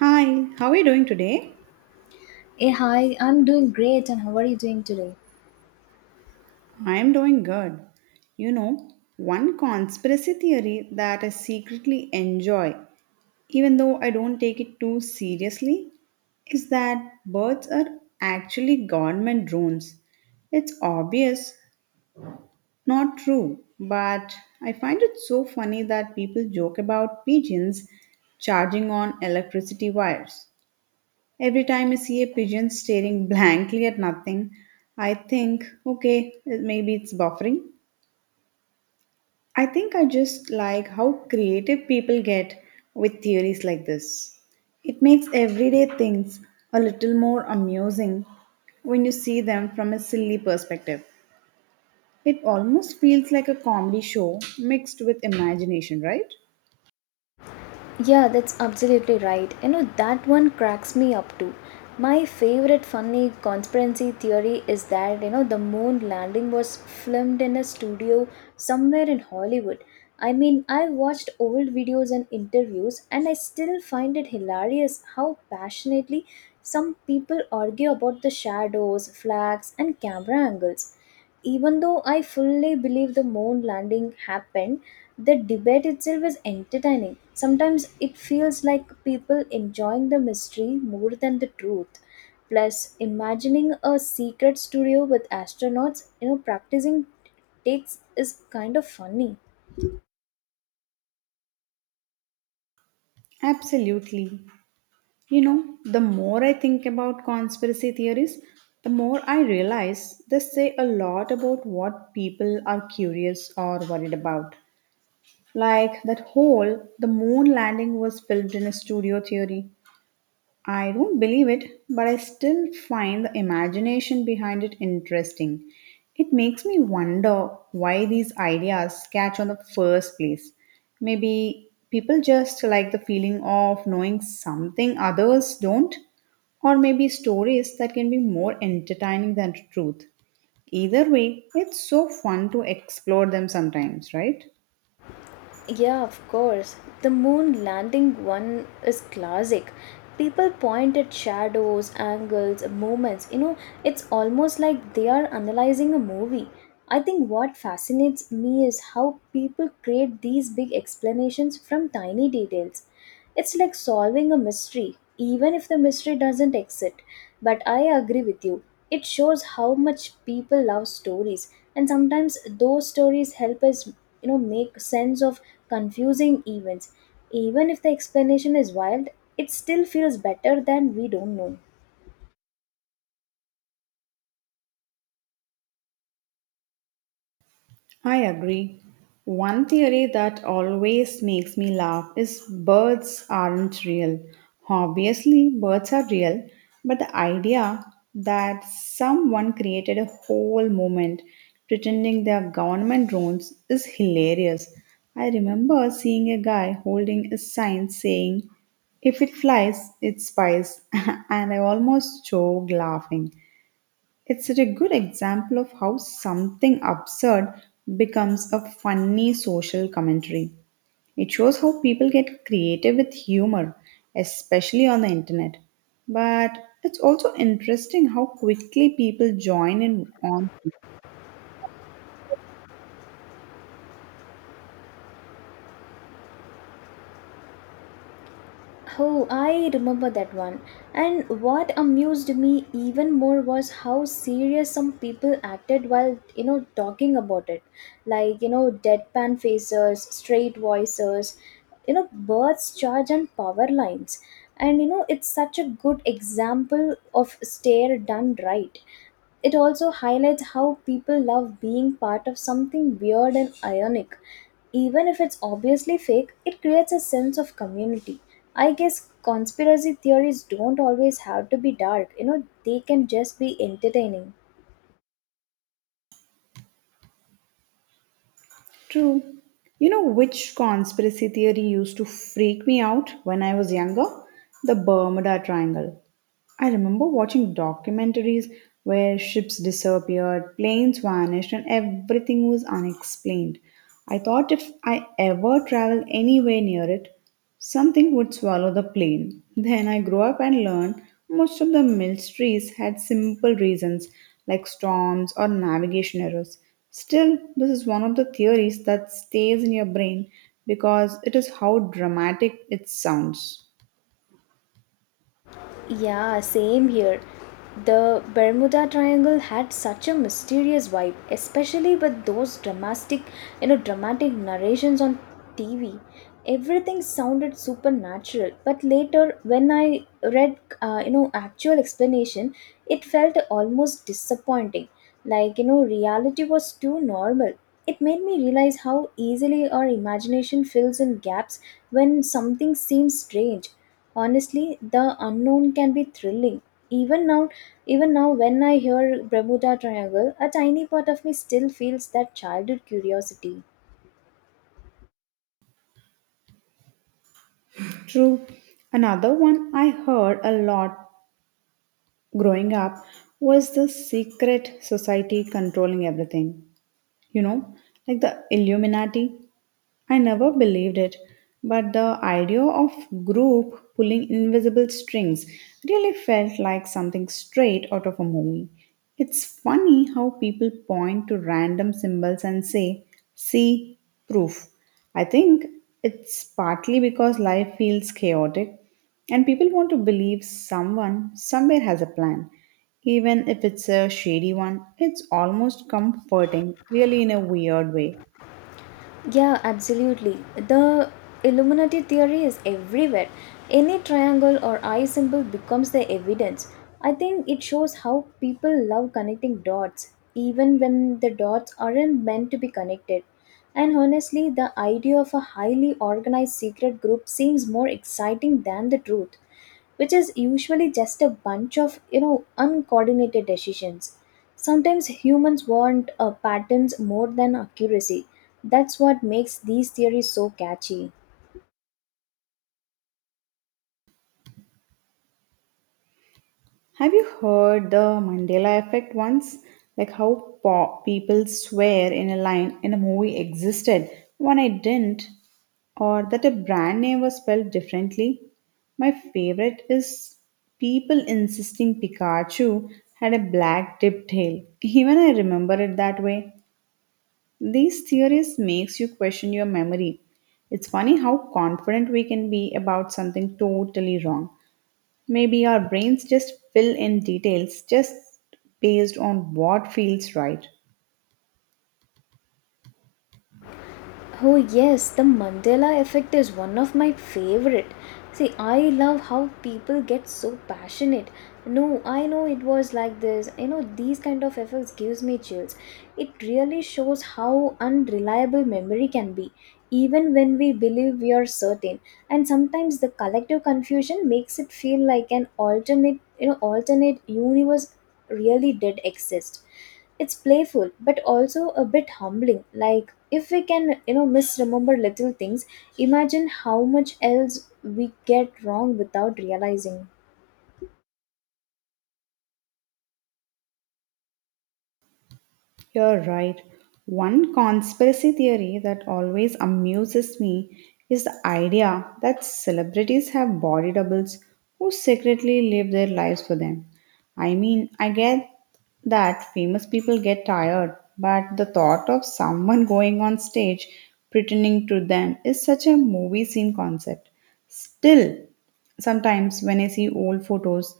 Hi, how are you doing today? Hey, hi, I'm doing great, and how are you doing today? I am doing good. You know, one conspiracy theory that I secretly enjoy, even though I don't take it too seriously, is that birds are actually government drones. It's obvious, not true, but I find it so funny that people joke about pigeons charging on electricity wires. Every time I see a pigeon staring blankly at nothing, I think, okay, maybe it's buffering. I think I just like how creative people get with theories like this. It makes everyday things a little more amusing when you see them from a silly perspective. It almost feels like a comedy show mixed with imagination, right? Yeah, that's absolutely right. You know, that one cracks me up too. My favorite funny conspiracy theory is that, you know, the moon landing was filmed in a studio somewhere in Hollywood. I mean, I watched old videos and interviews, and I still find it hilarious how passionately some people argue about the shadows, flags, and camera angles. Even though I fully believe the moon landing happened, the debate itself is entertaining. Sometimes it feels like people enjoying the mystery more than the truth. Plus, imagining a secret studio with astronauts, you know, practicing takes is kind of funny. Absolutely. You know, the more I think about conspiracy theories, the more I realize they say a lot about what people are curious or worried about. Like that whole the moon landing was filmed in a studio theory, I don't believe it, but I still find the imagination behind it interesting. It makes me wonder why these ideas catch on the first place. Maybe people just like the feeling of knowing something others don't, or maybe stories that can be more entertaining than truth. Either way, it's so fun to explore them sometimes, right? Yeah, of course. The moon landing one is classic. People point at shadows, angles, moments. You know, it's almost like they are analyzing a movie. I think what fascinates me is how people create these big explanations from tiny details. It's like solving a mystery, even if the mystery doesn't exist. But I agree with you. It shows how much people love stories, and sometimes those stories help us, you know, make sense of confusing events. Even if the explanation is wild, it still feels better than we don't know. I agree. One theory that always makes me laugh is birds aren't real. Obviously, birds are real, but the idea that someone created a whole movement pretending they are government drones is hilarious. I remember seeing a guy holding a sign saying, "If it flies, it spies," and I almost choked laughing. It's a good example of how something absurd becomes a funny social commentary. It shows how people get creative with humor, especially on the internet. But it's also interesting how quickly people join in on. Oh, I remember that one. And what amused me even more was how serious some people acted while, you know, talking about it. Like, you know, deadpan faces, straight voices, you know, birds charge and power lines. And, you know, it's such a good example of stare done right. It also highlights how people love being part of something weird and ionic. Even if it's obviously fake, it creates a sense of community. I guess conspiracy theories don't always have to be dark, you know, they can just be entertaining. True. You know which conspiracy theory used to freak me out when I was younger? The Bermuda Triangle. I remember watching documentaries where ships disappeared, planes vanished, and everything was unexplained. I thought if I ever travel anywhere near it, something would swallow the plane. Then I grew up and learned most of the mysteries had simple reasons like storms or navigation errors. Still, this is one of the theories that stays in your brain because it is how dramatic it sounds. Yeah, same here. The Bermuda Triangle had such a mysterious vibe, especially with those dramatic, dramatic narrations on TV. Everything sounded supernatural, but later when I read, you know, actual explanation, it felt almost disappointing. Like you know, reality was too normal. It made me realize how easily our imagination fills in gaps when something seems strange. Honestly, the unknown can be thrilling. Even now, Even now when I hear Bermuda Triangle, a tiny part of me still feels that childhood curiosity. True. Another one I heard a lot growing up was the secret society controlling everything. You know, like the Illuminati. I never believed it, but the idea of group pulling invisible strings really felt like something straight out of a movie. It's funny how people point to random symbols and say, "See, proof." I think it's partly because life feels chaotic and people want to believe someone somewhere has a plan. Even if it's a shady one, it's almost comforting, really, in a weird way. Yeah, absolutely. The Illuminati theory is everywhere. Any triangle or eye symbol becomes the evidence. I think it shows how people love connecting dots, even when the dots aren't meant to be connected. And honestly, the idea of a highly organized secret group seems more exciting than the truth, which is usually just a bunch of, you know, uncoordinated decisions. Sometimes humans want, patterns more than accuracy. That's what makes these theories so catchy. Have you heard the Mandela effect once? Like how people swear in a line in a movie existed, one it didn't, or that a brand name was spelled differently. My favorite is people insisting Pikachu had a black tipped tail. Even I remember it that way. These theories makes you question your memory. It's funny how confident we can be about something totally wrong. Maybe our brains just fill in details just based on what feels right. Oh, yes, the Mandela effect is one of my favorite. See, I love how people get so passionate. No, I know it was like this. You know, these kind of effects gives me chills. It really shows how unreliable memory can be, even when we believe we are certain. And sometimes the collective confusion makes it feel like an alternate universe really did exist. It's playful but also a bit humbling. Like, if we can, you know, misremember little things, imagine how much else we get wrong without realizing. You're right. One conspiracy theory that always amuses me is the idea that celebrities have body doubles who secretly live their lives for them. I mean, I get that famous people get tired, but the thought of someone going on stage pretending to them is such a movie scene concept. Still, sometimes, when I see old photos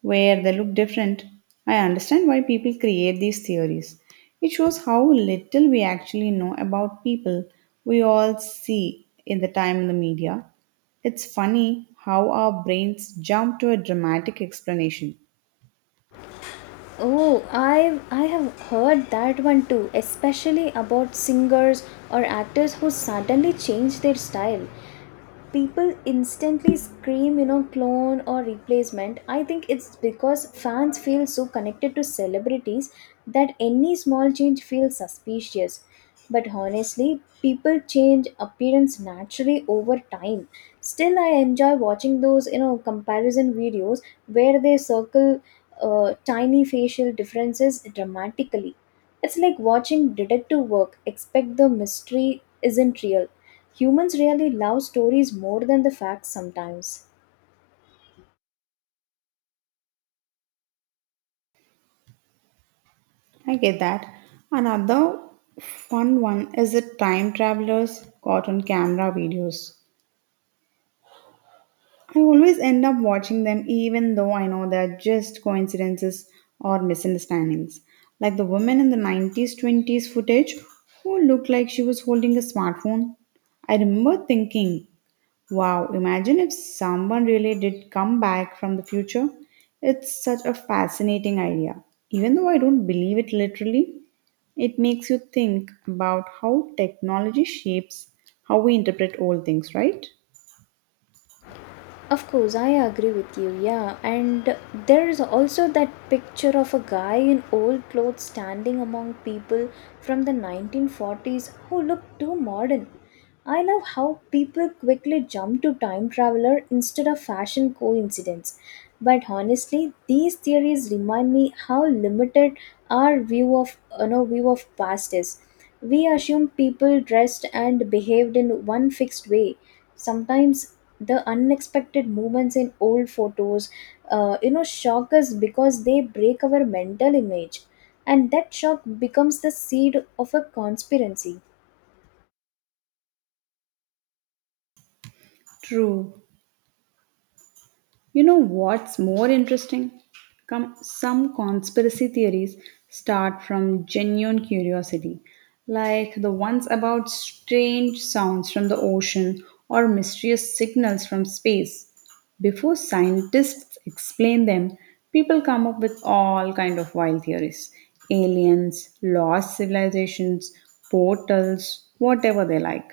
where they look different, I understand why people create these theories. It shows how little we actually know about people we all see in the time in the media. It's funny how our brains jump to a dramatic explanation. Oh, I have heard that one too, especially about singers or actors who suddenly change their style. People instantly scream, you know, clone or replacement. I think it's because fans feel so connected to celebrities that any small change feels suspicious. But honestly, people change appearance naturally over time. Still, I enjoy watching those, you know, comparison videos where they circle tiny facial differences dramatically. It's like watching detective work, except the mystery isn't real. Humans really love stories more than the facts sometimes. I get that. Another fun one is the time travelers caught on camera videos. I always end up watching them even though I know they're just coincidences or misunderstandings. Like the woman in the 90s 20s footage who looked like she was holding a smartphone. I remember thinking, wow, imagine if someone really did come back from the future. It's such a fascinating idea. Even though I don't believe it literally, it makes you think about how technology shapes how we interpret old things, right? Of course, I agree with you. Yeah, and there is also that picture of a guy in old clothes standing among people from the 1940s who look too modern. I love how people quickly jump to time traveler instead of fashion coincidence. But honestly, these theories remind me how limited our view of you know, view of past is. We assume people dressed and behaved in one fixed way. Sometimes the unexpected movements in old photos, you know, shock us because they break our mental image, and that shock becomes the seed of a conspiracy. True. You know what's more interesting? Come, some conspiracy theories start from genuine curiosity, like the ones about strange sounds from the ocean or mysterious signals from space. Before scientists explain them, people come up with all kind of wild theories. Aliens, lost civilizations, portals, whatever they like.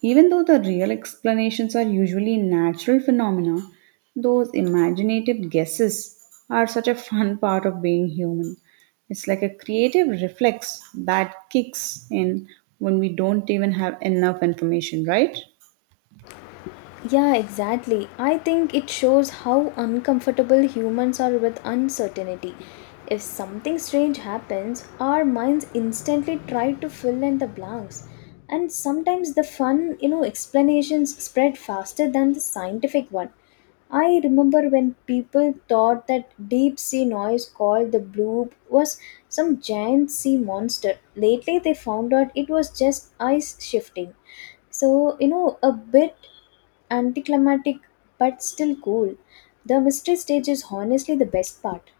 Even though the real explanations are usually natural phenomena, those imaginative guesses are such a fun part of being human. It's like a creative reflex that kicks in when we don't even have enough information, right? Yeah, exactly. I think it shows how uncomfortable humans are with uncertainty. If something strange happens, our minds instantly try to fill in the blanks. And sometimes the fun, you know, explanations spread faster than the scientific one. I remember when people thought that deep sea noise called the bloop was some giant sea monster. Lately, they found out it was just ice shifting. So, you know, a bit anticlimactic but still cool. The mystery stage is honestly the best part.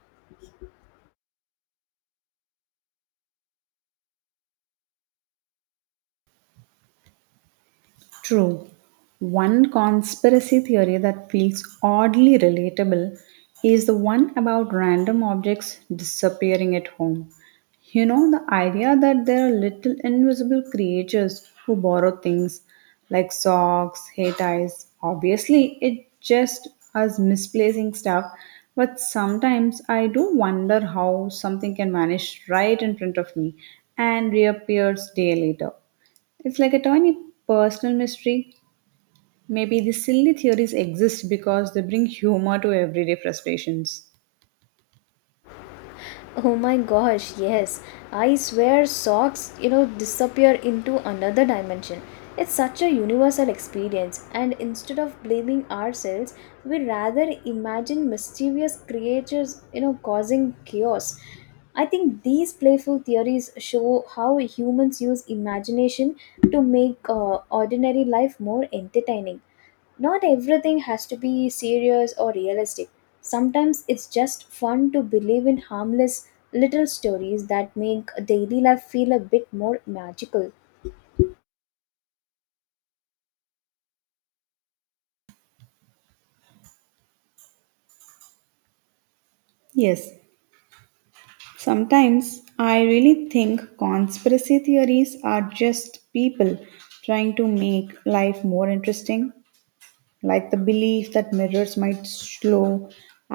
True. One conspiracy theory that feels oddly relatable is the one about random objects disappearing at home. You know, the idea that there are little invisible creatures who borrow things like socks, hair ties. Obviously, it just us misplacing stuff, but sometimes I do wonder how something can vanish right in front of me and reappears day later. It's like a tiny personal mystery. Maybe these silly theories exist because they bring humor to everyday frustrations. Oh my gosh, yes. I swear socks, you know, disappear into another dimension. It's such a universal experience, and instead of blaming ourselves, we rather imagine mischievous creatures, you know, causing chaos. I think these playful theories show how humans use imagination to make ordinary life more entertaining. Not everything has to be serious or realistic. Sometimes it's just fun to believe in harmless little stories that make daily life feel a bit more magical. Yes, sometimes I really think conspiracy theories are just people trying to make life more interesting. Like the belief that mirrors might show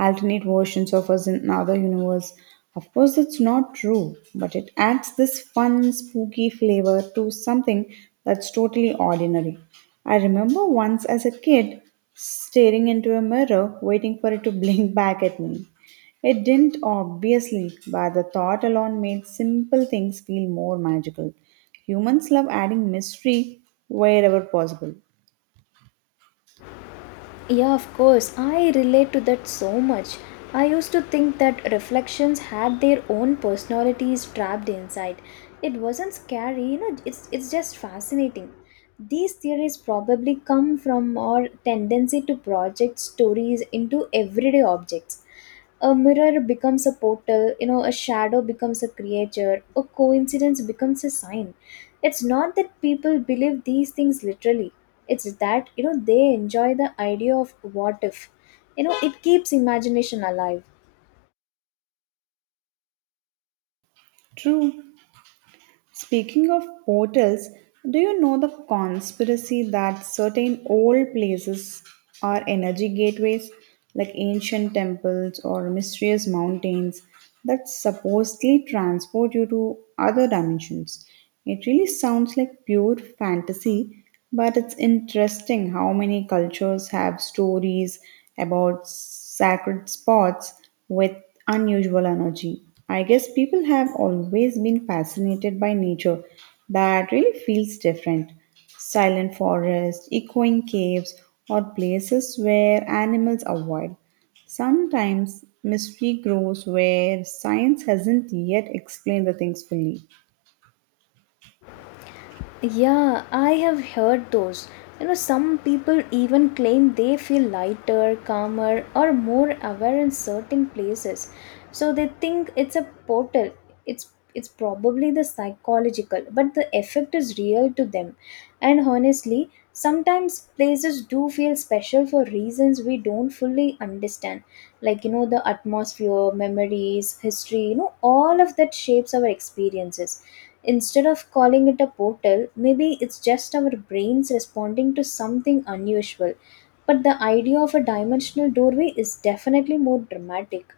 alternate versions of us in another universe. Of course, that's not true, but it adds this fun, spooky flavor to something that's totally ordinary. I remember once as a kid staring into a mirror, waiting for it to blink back at me. It didn't, obviously, but the thought alone made simple things feel more magical. Humans love adding mystery wherever possible. Yeah, of course, I relate to that so much. I used to think that reflections had their own personalities trapped inside. It wasn't scary, you know, it's just fascinating. These theories probably come from our tendency to project stories into everyday objects. A mirror becomes a portal, you know, a shadow becomes a creature, a coincidence becomes a sign. It's not that people believe these things literally, it's that, you know, they enjoy the idea of what if. You know, it keeps imagination alive. True. Speaking of portals, do you know the conspiracy that certain old places are energy gateways, like ancient temples or mysterious mountains, that supposedly transport you to other dimensions? It really sounds like pure fantasy, but it's interesting how many cultures have stories about sacred spots with unusual energy. I guess people have always been fascinated by nature that really feels different. Silent forests, echoing caves, or places where animals are wild. Sometimes mystery grows where science hasn't yet explained the things fully. Yeah, I have heard those. You know, some people even claim they feel lighter, calmer, or more aware in certain places. So they think it's a portal. It's it's probably the psychological, but the effect is real to them. And honestly, sometimes places do feel special for reasons we don't fully understand. Like, you know, the atmosphere, memories, history, you know, all of that shapes our experiences. Instead of calling it a portal, maybe it's just our brains responding to something unusual. But the idea of a dimensional doorway is definitely more dramatic.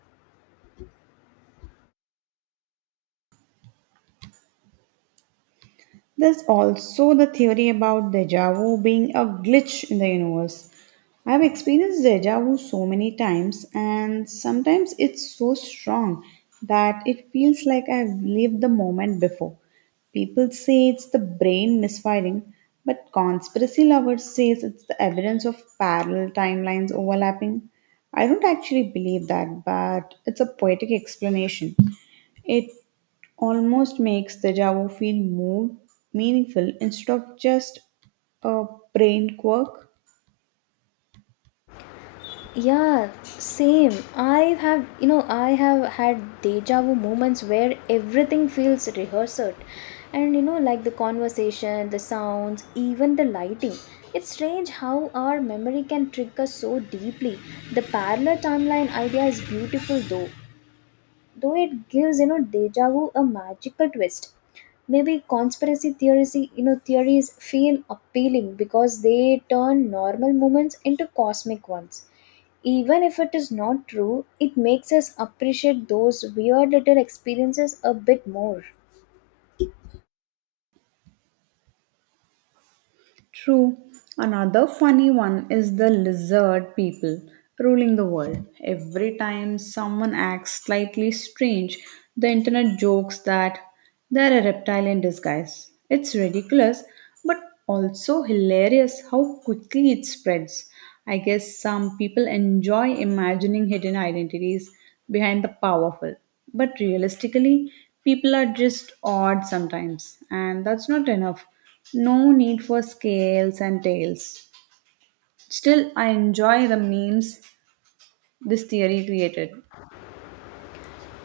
There's also the theory about deja vu being a glitch in the universe. I've experienced deja vu so many times, and sometimes it's so strong that it feels like I've lived the moment before. People say it's the brain misfiring, but conspiracy lovers say it's the evidence of parallel timelines overlapping. I don't actually believe that, but it's a poetic explanation. It almost makes the Java feel more meaningful instead of just a brain quirk. Yeah, same. I have had deja vu moments where everything feels rehearsed. And, you know, like the conversation, the sounds, even the lighting. It's strange how our memory can trick us so deeply. The parallel timeline idea is beautiful, though. Though it gives, you know, deja vu a magical twist. Maybe conspiracy theories you know theories feel appealing because they turn normal moments into cosmic ones. Even if it is not true, it makes us appreciate those weird little experiences a bit more. True. Another funny one is the lizard people ruling the world. Every time someone acts slightly strange, the internet jokes that they're a reptile in disguise. It's ridiculous, but also hilarious how quickly it spreads. I guess some people enjoy imagining hidden identities behind the powerful, but realistically, people are just odd sometimes, and that's not enough. No need for scales and tails. Still, I enjoy the memes this theory created.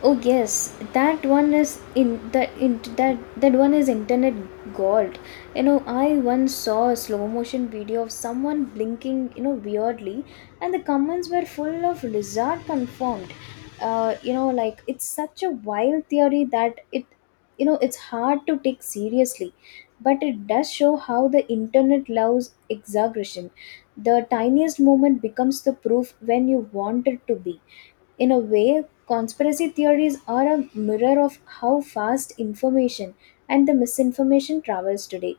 Oh yes, that one is in that that one is internet gold. You know, I once saw a slow motion video of someone blinking, you know, weirdly, and the comments were full of lizard confirmed. You know, like it's such a wild theory that it you know it's hard to take seriously, but it does show how the internet loves exaggeration. The tiniest moment becomes the proof when you want it to be. In a way, conspiracy theories are a mirror of how fast information and the misinformation travels today.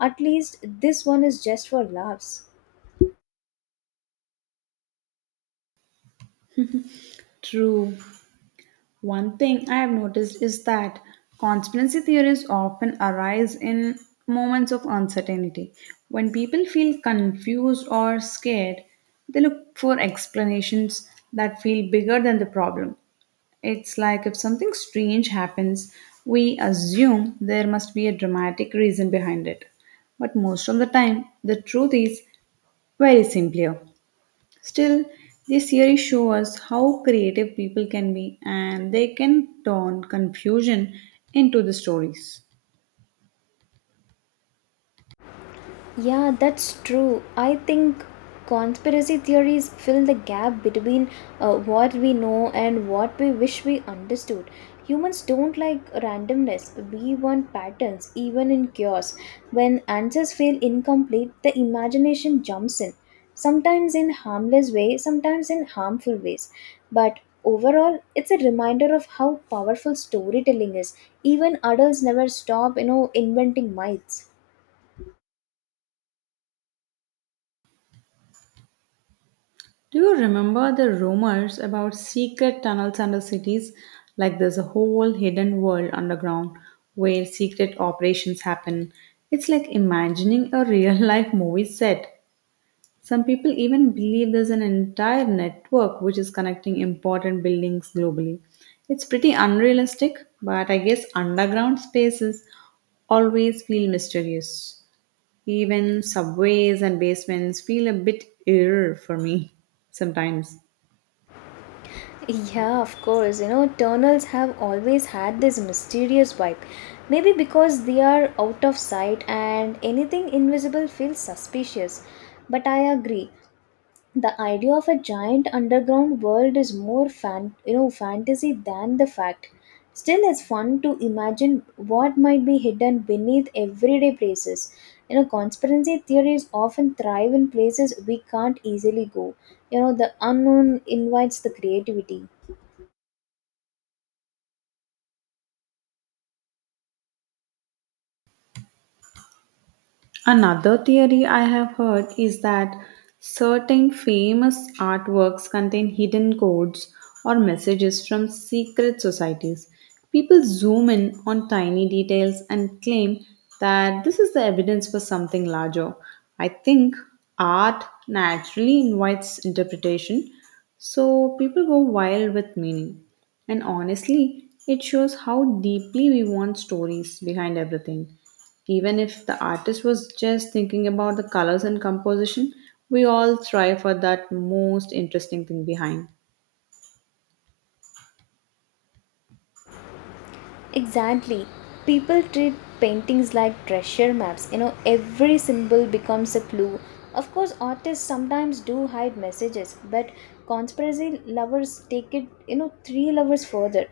At least this one is just for laughs. True. One thing I have noticed is that conspiracy theories often arise in moments of uncertainty. When people feel confused or scared, they look for explanations that feel bigger than the problem. It's like if something strange happens, we assume there must be a dramatic reason behind it. But most of the time, the truth is very simpler. Still, these theories show us how creative people can be and they can turn confusion into the stories. Yeah, that's true. I think conspiracy theories fill the gap between what we know and what we wish we understood. Humans don't like randomness. We want patterns, even in chaos. When answers feel incomplete, the imagination jumps in. Sometimes in harmless way, sometimes in harmful ways. But overall, it's a reminder of how powerful storytelling is. Even adults never stop, you know, inventing myths. Do you remember the rumors about secret tunnels under cities? Like there's a whole hidden world underground where secret operations happen. It's like imagining a real life movie set. Some people even believe there's an entire network which is connecting important buildings globally. It's pretty unrealistic, but I guess underground spaces always feel mysterious. Even subways and basements feel a bit eerie for me sometimes. Yeah, of course. You know, tunnels have always had this mysterious vibe. Maybe because they are out of sight and anything invisible feels suspicious. But I agree. The idea of a giant underground world is more fan, you know, fantasy than the fact. Still, it's fun to imagine what might be hidden beneath everyday places. You know, conspiracy theories often thrive in places we can't easily go. You know, the unknown invites the creativity. Another theory I have heard is that certain famous artworks contain hidden codes or messages from secret societies. People zoom in on tiny details and claim that this is the evidence for something larger. I think art naturally invites interpretation, so people go wild with meaning. And honestly, it shows how deeply we want stories behind everything. Even if the artist was just thinking about the colors and composition, we all strive for that most interesting thing behind. Exactly. People treat paintings like treasure maps. You know, every symbol becomes a clue. Of course, artists sometimes do hide messages, but conspiracy lovers take it, you know, three lovers further.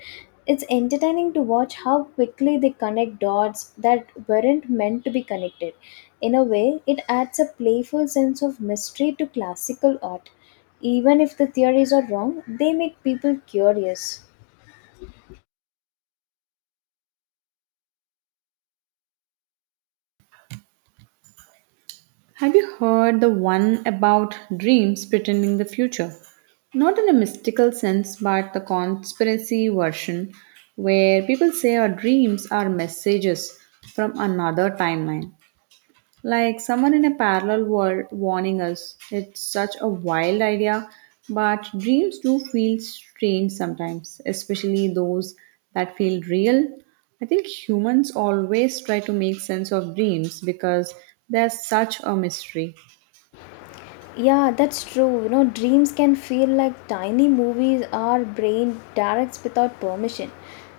It's entertaining to watch how quickly they connect dots that weren't meant to be connected. In a way, it adds a playful sense of mystery to classical art. Even if the theories are wrong, they make people curious. Have you heard the one about dreams pretending the future? Not in a mystical sense, but the conspiracy version, where people say our dreams are messages from another timeline. Like someone in a parallel world warning us. It's such a wild idea, but dreams do feel strange sometimes, especially those that feel real. I think humans always try to make sense of dreams because they're such a mystery. Yeah, that's true. You know, dreams can feel like tiny movies our brain directs without permission.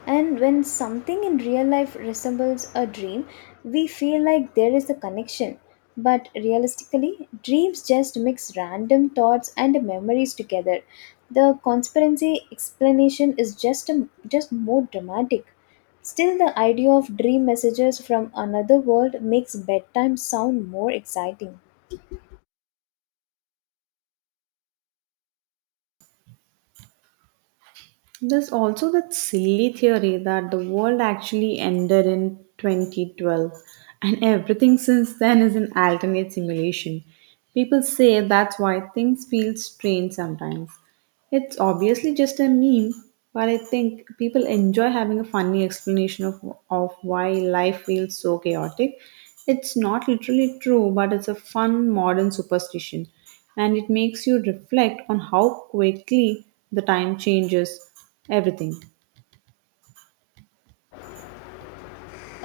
And when something in real life resembles a dream, we feel like there is a connection. But realistically, dreams just mix random thoughts and memories together. The conspiracy explanation is just a, just more dramatic. Still, the idea of dream messages from another world makes bedtime sound more exciting. There's also that silly theory that the world actually ended in 2012 and everything since then is an alternate simulation. People say that's why things feel strange sometimes. It's obviously just a meme, but I think people enjoy having a funny explanation of why life feels so chaotic. It's not literally true, but it's a fun modern superstition, and it makes you reflect on how quickly the time changes everything.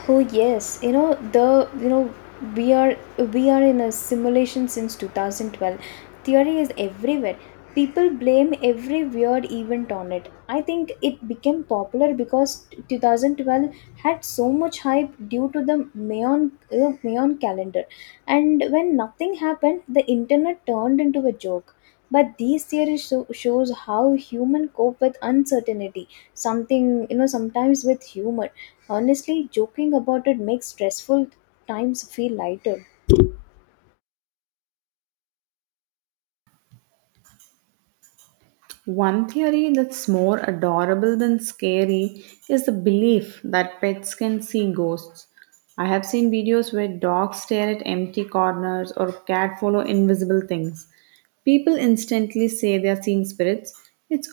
Oh yes, you know, we are we are in a simulation since 2012. Theory is everywhere. People blame every weird event on it. I think it became popular because 2012 had so much hype due to the Mayon calendar. And when nothing happened, the internet turned into a joke. But these theories shows how human cope with uncertainty, something, you know, sometimes with humor. Honestly, joking about it makes stressful times feel lighter. One theory that's more adorable than scary is the belief that pets can see ghosts. I have seen videos where dogs stare at empty corners or cat follow invisible things. People instantly say they are seeing spirits. It's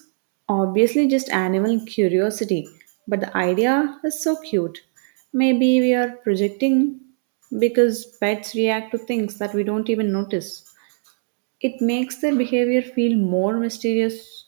obviously just animal curiosity, but the idea is so cute. Maybe we are projecting because pets react to things that we don't even notice. It makes their behavior feel more mysterious.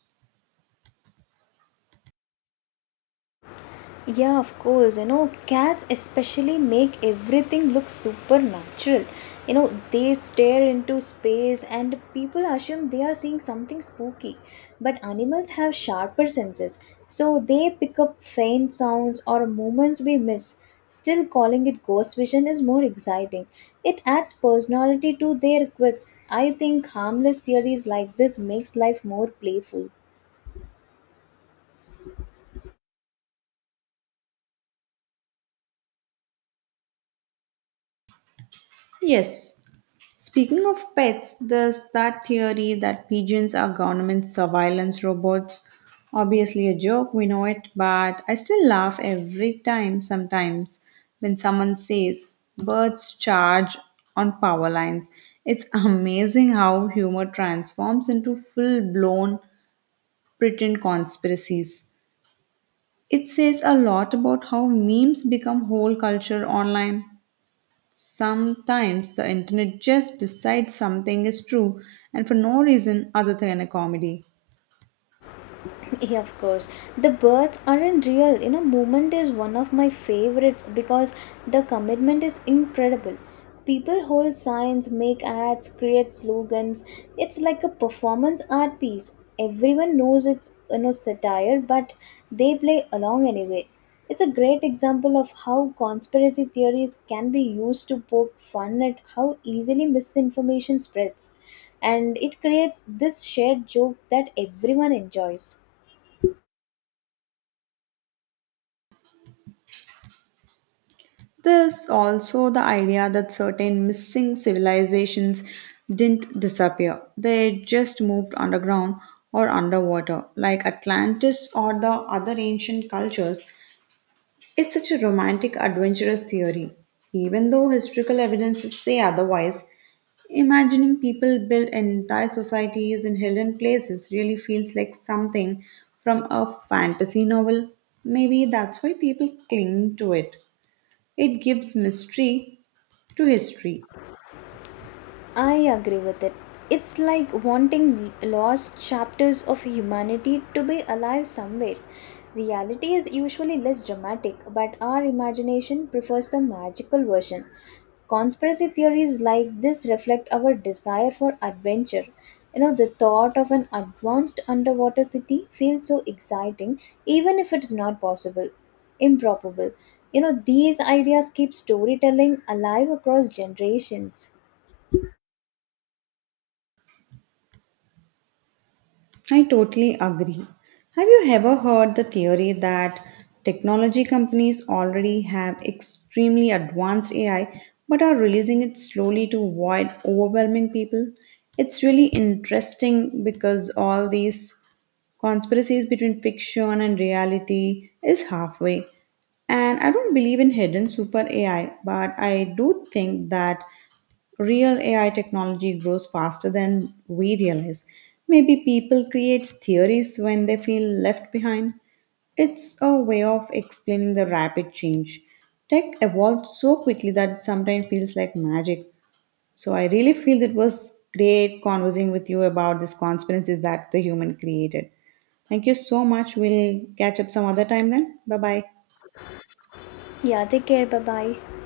Yeah, of course. You know, cats especially make everything look supernatural. You know, they stare into space and people assume they are seeing something spooky. But animals have sharper senses, so they pick up faint sounds or movements we miss. Still, calling it ghost vision is more exciting. It adds personality to their quirks. I think harmless theories like this makes life more playful. Yes. Speaking of pets, there's that theory that pigeons are government surveillance robots. Obviously, a joke, we know it, but I still laugh every time sometimes when someone says birds charge on power lines. It's amazing how humor transforms into full blown pretend conspiracies. It says a lot about how memes become whole culture online. Sometimes the internet just decides something is true and for no reason other than a comedy. Yeah, of course. The birds aren't real. You know, movement is one of my favorites because the commitment is incredible. People hold signs, make ads, create slogans. It's like a performance art piece. Everyone knows it's, you know, satire, but they play along anyway. It's a great example of how conspiracy theories can be used to poke fun at how easily misinformation spreads. And it creates this shared joke that everyone enjoys. There's also the idea that certain missing civilizations didn't disappear, they just moved underground or underwater, like Atlantis or the other ancient cultures. It's such a romantic, adventurous theory. Even though historical evidences say otherwise, imagining people build entire societies in hidden places really feels like something from a fantasy novel. Maybe that's why people cling to it. It gives mystery to history. I agree with it. It's like wanting lost chapters of humanity to be alive somewhere. Reality is usually less dramatic, but our imagination prefers the magical version. Conspiracy theories like this reflect our desire for adventure. You know, the thought of an advanced underwater city feels so exciting, even if it's not possible, improbable. You know, these ideas keep storytelling alive across generations. I totally agree. Have you ever heard the theory that technology companies already have extremely advanced AI but are releasing it slowly to avoid overwhelming people? It's really interesting because all these conspiracies between fiction and reality is halfway. And I don't believe in hidden super AI, but I do think that real AI technology grows faster than we realize. Maybe people create theories when they feel left behind. It's a way of explaining the rapid change. Tech evolved so quickly that it sometimes feels like magic. So I really feel it was great conversing with you about these conspiracies that the human created. Thank you so much. We'll catch up some other time then. Bye bye. Yeah, take care. Bye bye.